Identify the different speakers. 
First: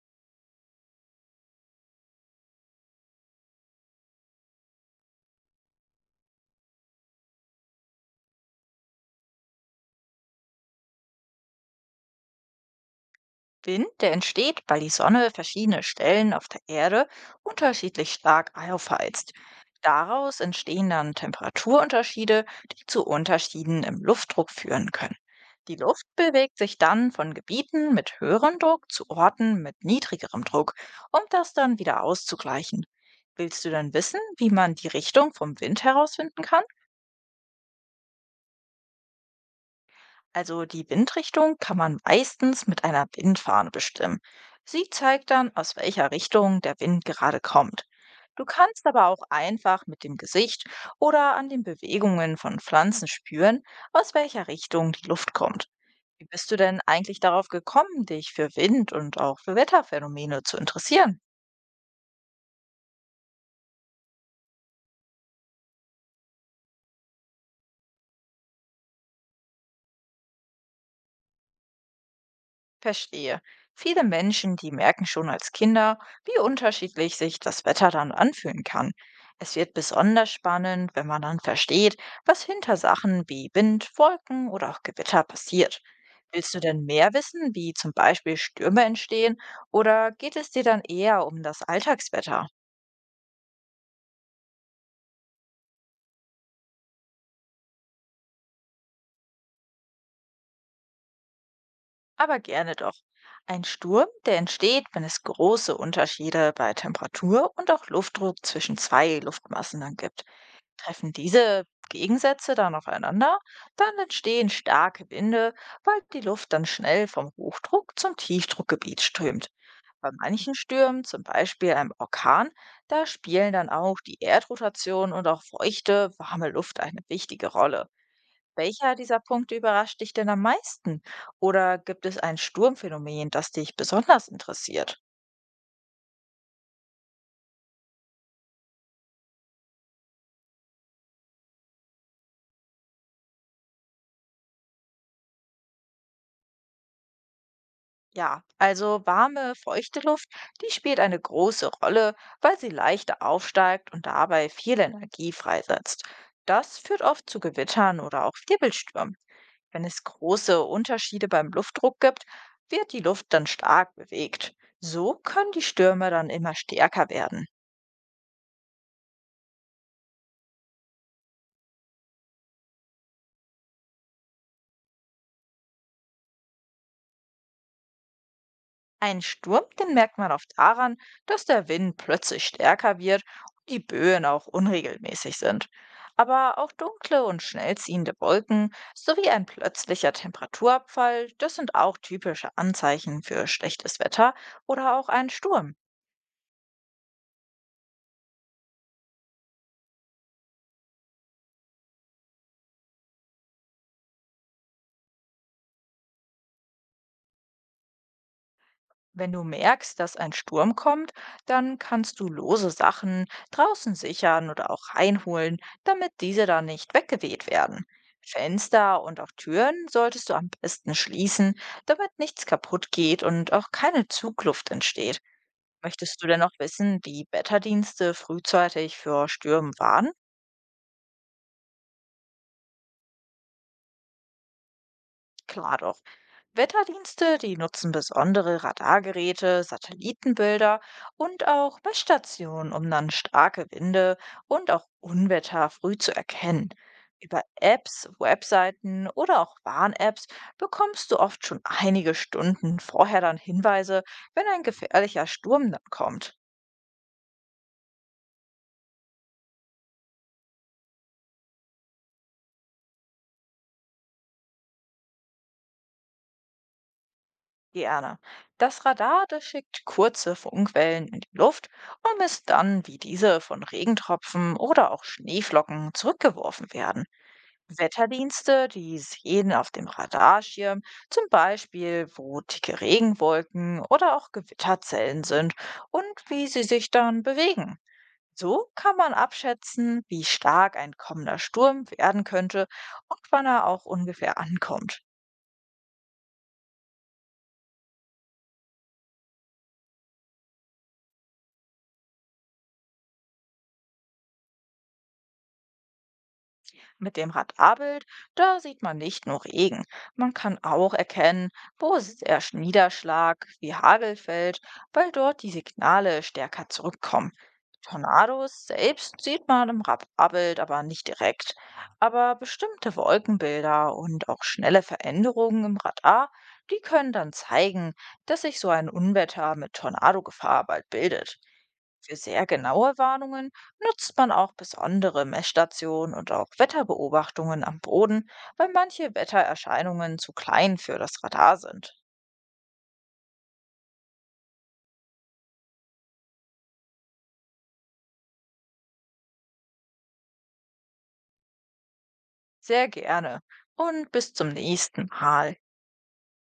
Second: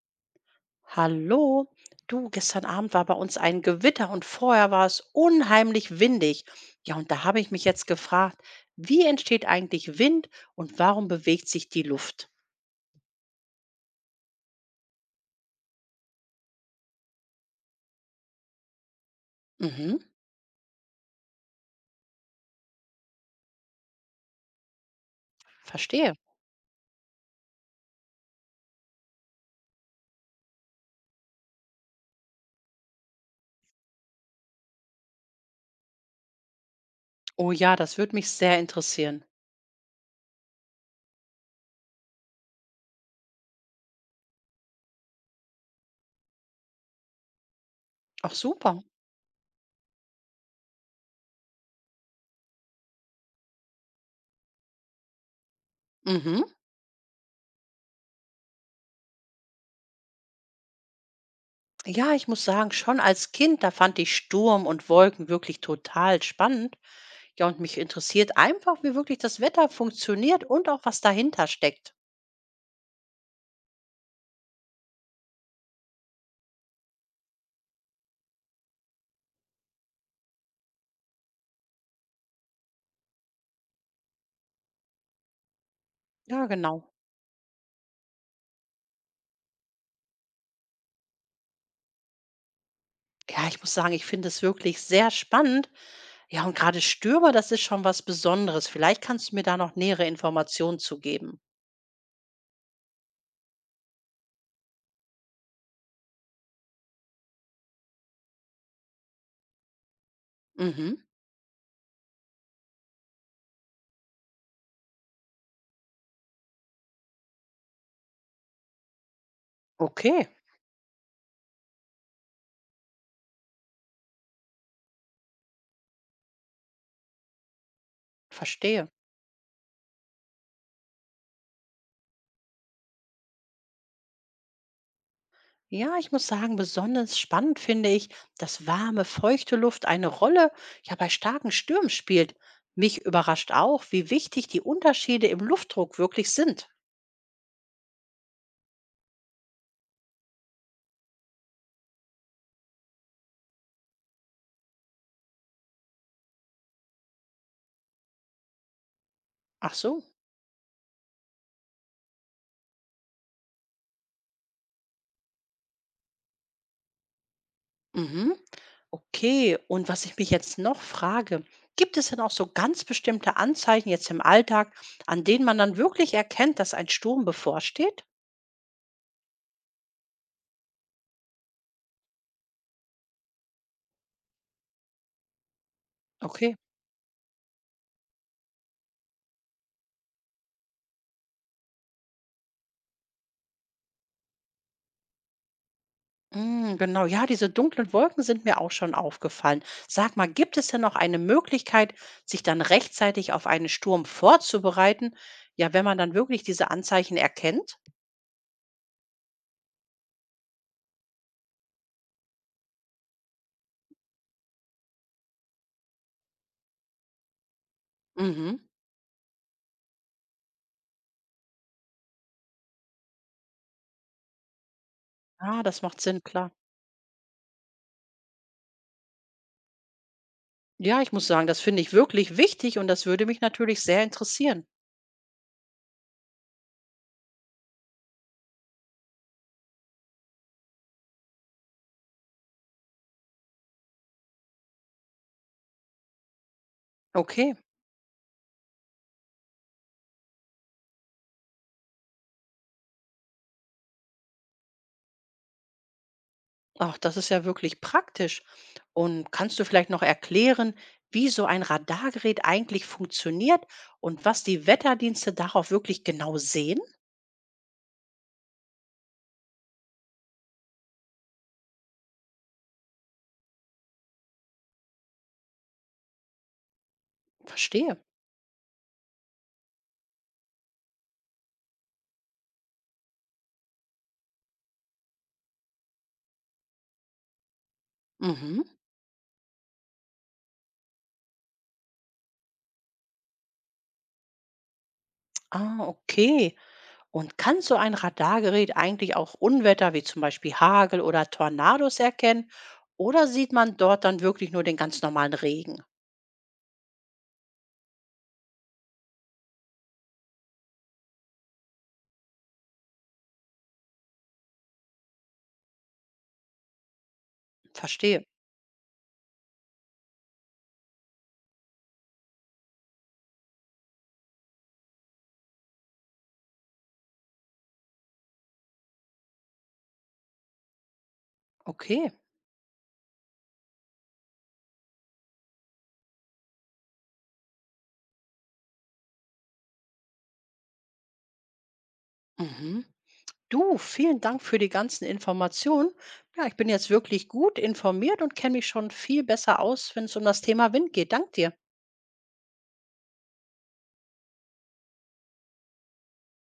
Speaker 1: Hallo, du, gestern Abend war bei uns ein Gewitter und vorher war es unheimlich windig. Ja, und da habe ich mich jetzt gefragt, wie entsteht eigentlich Wind und warum bewegt sich die Luft?
Speaker 2: Wind, der entsteht, weil die Sonne verschiedene Stellen auf der Erde unterschiedlich stark aufheizt.
Speaker 1: Mhm,
Speaker 2: Daraus entstehen dann Temperaturunterschiede, die zu Unterschieden im Luftdruck führen können. Die Luft
Speaker 1: verstehe.
Speaker 2: bewegt sich dann von Gebieten mit höherem Druck zu Orten mit niedrigerem Druck, um das dann wieder auszugleichen. Willst du dann wissen, wie man die Richtung vom Wind herausfinden kann?
Speaker 1: Oh ja, das würde mich sehr interessieren.
Speaker 2: Also die Windrichtung kann man meistens mit einer Windfahne bestimmen. Sie zeigt dann, aus welcher Richtung der Wind gerade kommt.
Speaker 1: Ach
Speaker 2: Du
Speaker 1: super.
Speaker 2: kannst aber auch einfach mit dem Gesicht oder an den Bewegungen von Pflanzen spüren, aus welcher Richtung die Luft kommt. Wie
Speaker 1: Mhm.
Speaker 2: bist du denn eigentlich darauf gekommen, dich für Wind und auch für Wetterphänomene zu interessieren?
Speaker 1: Ja, ich muss sagen, schon als Kind, da fand ich Sturm und Wolken wirklich total spannend. Ja, und mich interessiert einfach, wie wirklich das Wetter funktioniert und auch was dahinter steckt.
Speaker 2: Verstehe. Viele Menschen, die merken schon als Kinder, wie unterschiedlich sich das Wetter dann anfühlen kann. Es wird besonders spannend, wenn man dann versteht, was hinter Sachen wie Wind, Wolken oder auch Gewitter passiert.
Speaker 1: Ja,
Speaker 2: Willst du denn
Speaker 1: genau.
Speaker 2: mehr wissen, wie zum Beispiel Stürme entstehen, oder geht es dir dann eher um das Alltagswetter?
Speaker 1: Ja, ich muss sagen, ich finde es wirklich sehr spannend. Ja, und gerade Stürmer, das ist schon was Besonderes. Vielleicht kannst du mir da noch nähere Informationen zu geben.
Speaker 2: Aber gerne doch. Ein Sturm, der entsteht, wenn es große Unterschiede bei Temperatur und auch Luftdruck zwischen zwei Luftmassen dann gibt.
Speaker 1: Mhm.
Speaker 2: Treffen diese Gegensätze dann aufeinander, dann entstehen starke Winde, weil die Luft dann schnell vom Hochdruck zum Tiefdruckgebiet strömt. Bei
Speaker 1: Okay,
Speaker 2: manchen Stürmen, zum Beispiel einem Orkan, da spielen dann auch die Erdrotation und auch feuchte, warme Luft eine wichtige Rolle.
Speaker 1: verstehe.
Speaker 2: Welcher dieser Punkte überrascht dich denn am meisten? Oder gibt es ein Sturmphänomen, das dich besonders interessiert?
Speaker 1: Ja, ich muss sagen, besonders spannend finde ich, dass warme, feuchte Luft eine Rolle ja bei starken Stürmen spielt. Mich überrascht auch, wie wichtig die Unterschiede im Luftdruck wirklich sind.
Speaker 2: Ja, also warme, feuchte Luft, die spielt eine große Rolle, weil sie leichter aufsteigt und dabei viel Energie freisetzt. Das führt oft zu Gewittern oder auch Wirbelstürmen.
Speaker 1: Ach
Speaker 2: Wenn
Speaker 1: so.
Speaker 2: es große Unterschiede beim Luftdruck gibt, wird die Luft dann stark bewegt. So können die Stürme dann immer stärker werden.
Speaker 1: Mhm. Okay, und was ich mich jetzt noch frage, gibt es denn auch so ganz bestimmte Anzeichen jetzt im Alltag, an denen man dann wirklich erkennt, dass ein Sturm bevorsteht?
Speaker 2: Ein Sturm, den merkt man oft daran, dass der Wind plötzlich stärker wird und die Böen auch unregelmäßig sind.
Speaker 1: Okay.
Speaker 2: Aber auch dunkle und schnell ziehende Wolken sowie ein plötzlicher Temperaturabfall, das sind auch typische Anzeichen für schlechtes Wetter oder auch einen Sturm.
Speaker 1: Mm, genau, ja, diese dunklen Wolken sind mir auch schon aufgefallen. Sag mal, gibt es denn noch eine Möglichkeit, sich dann rechtzeitig auf einen Sturm vorzubereiten? Ja, wenn man dann wirklich diese Anzeichen erkennt?
Speaker 2: Wenn du merkst, dass ein Sturm kommt, dann kannst du lose Sachen draußen sichern oder auch reinholen, damit diese dann nicht weggeweht werden.
Speaker 1: Mhm.
Speaker 2: Fenster und auch Türen solltest du am besten schließen, damit nichts kaputt geht und auch keine Zugluft entsteht.
Speaker 1: Ah, das macht
Speaker 2: Möchtest
Speaker 1: Sinn,
Speaker 2: du denn
Speaker 1: klar.
Speaker 2: noch wissen, wie Wetterdienste frühzeitig für Stürme warnen?
Speaker 1: Ja, ich muss sagen, das finde ich wirklich wichtig und das würde mich natürlich sehr interessieren.
Speaker 2: Klar doch. Wetterdienste, die nutzen besondere Radargeräte, Satellitenbilder und auch Messstationen, um dann starke Winde und auch Unwetter früh zu erkennen. Über
Speaker 1: Okay.
Speaker 2: Apps, Webseiten oder auch Warn-Apps bekommst du oft schon einige Stunden vorher dann Hinweise, wenn ein gefährlicher Sturm dann kommt.
Speaker 1: Ach, das ist ja wirklich praktisch. Und kannst du vielleicht noch erklären, wie so ein Radargerät eigentlich funktioniert und was die Wetterdienste darauf wirklich genau sehen?
Speaker 2: Gerne. Das Radar, das schickt kurze Funkwellen in die Luft und misst dann, wie diese von Regentropfen oder auch Schneeflocken zurückgeworfen werden.
Speaker 1: Verstehe.
Speaker 2: Wetterdienste, die sehen auf dem Radarschirm zum Beispiel, wo dicke Regenwolken oder auch Gewitterzellen sind und wie sie sich dann bewegen.
Speaker 1: Mhm.
Speaker 2: So kann man abschätzen, wie stark ein kommender Sturm werden könnte und wann er auch ungefähr ankommt.
Speaker 1: Ah, okay. Und kann so ein Radargerät eigentlich auch Unwetter wie zum Beispiel Hagel oder Tornados erkennen? Oder sieht man dort dann wirklich nur den ganz normalen Regen?
Speaker 2: Mit dem Radarbild da sieht man nicht nur Regen, man kann auch erkennen, wo es erst Niederschlag wie Hagel fällt, weil dort die Signale stärker zurückkommen.
Speaker 1: Verstehe.
Speaker 2: Tornados selbst sieht man im Radarbild aber nicht direkt, aber bestimmte Wolkenbilder und auch schnelle Veränderungen im Radar, die können dann zeigen, dass sich so ein Unwetter mit Tornadogefahr bald bildet.
Speaker 1: Okay.
Speaker 2: Für sehr genaue Warnungen nutzt man auch besondere Messstationen und auch Wetterbeobachtungen am Boden, weil manche Wettererscheinungen zu klein für das Radar sind.
Speaker 1: Mhm. Du, vielen Dank für die ganzen Informationen. Ja, ich bin jetzt wirklich gut informiert und kenne mich schon viel besser aus, wenn es um das Thema Wind geht. Dank dir.
Speaker 2: Sehr gerne und bis zum nächsten Mal.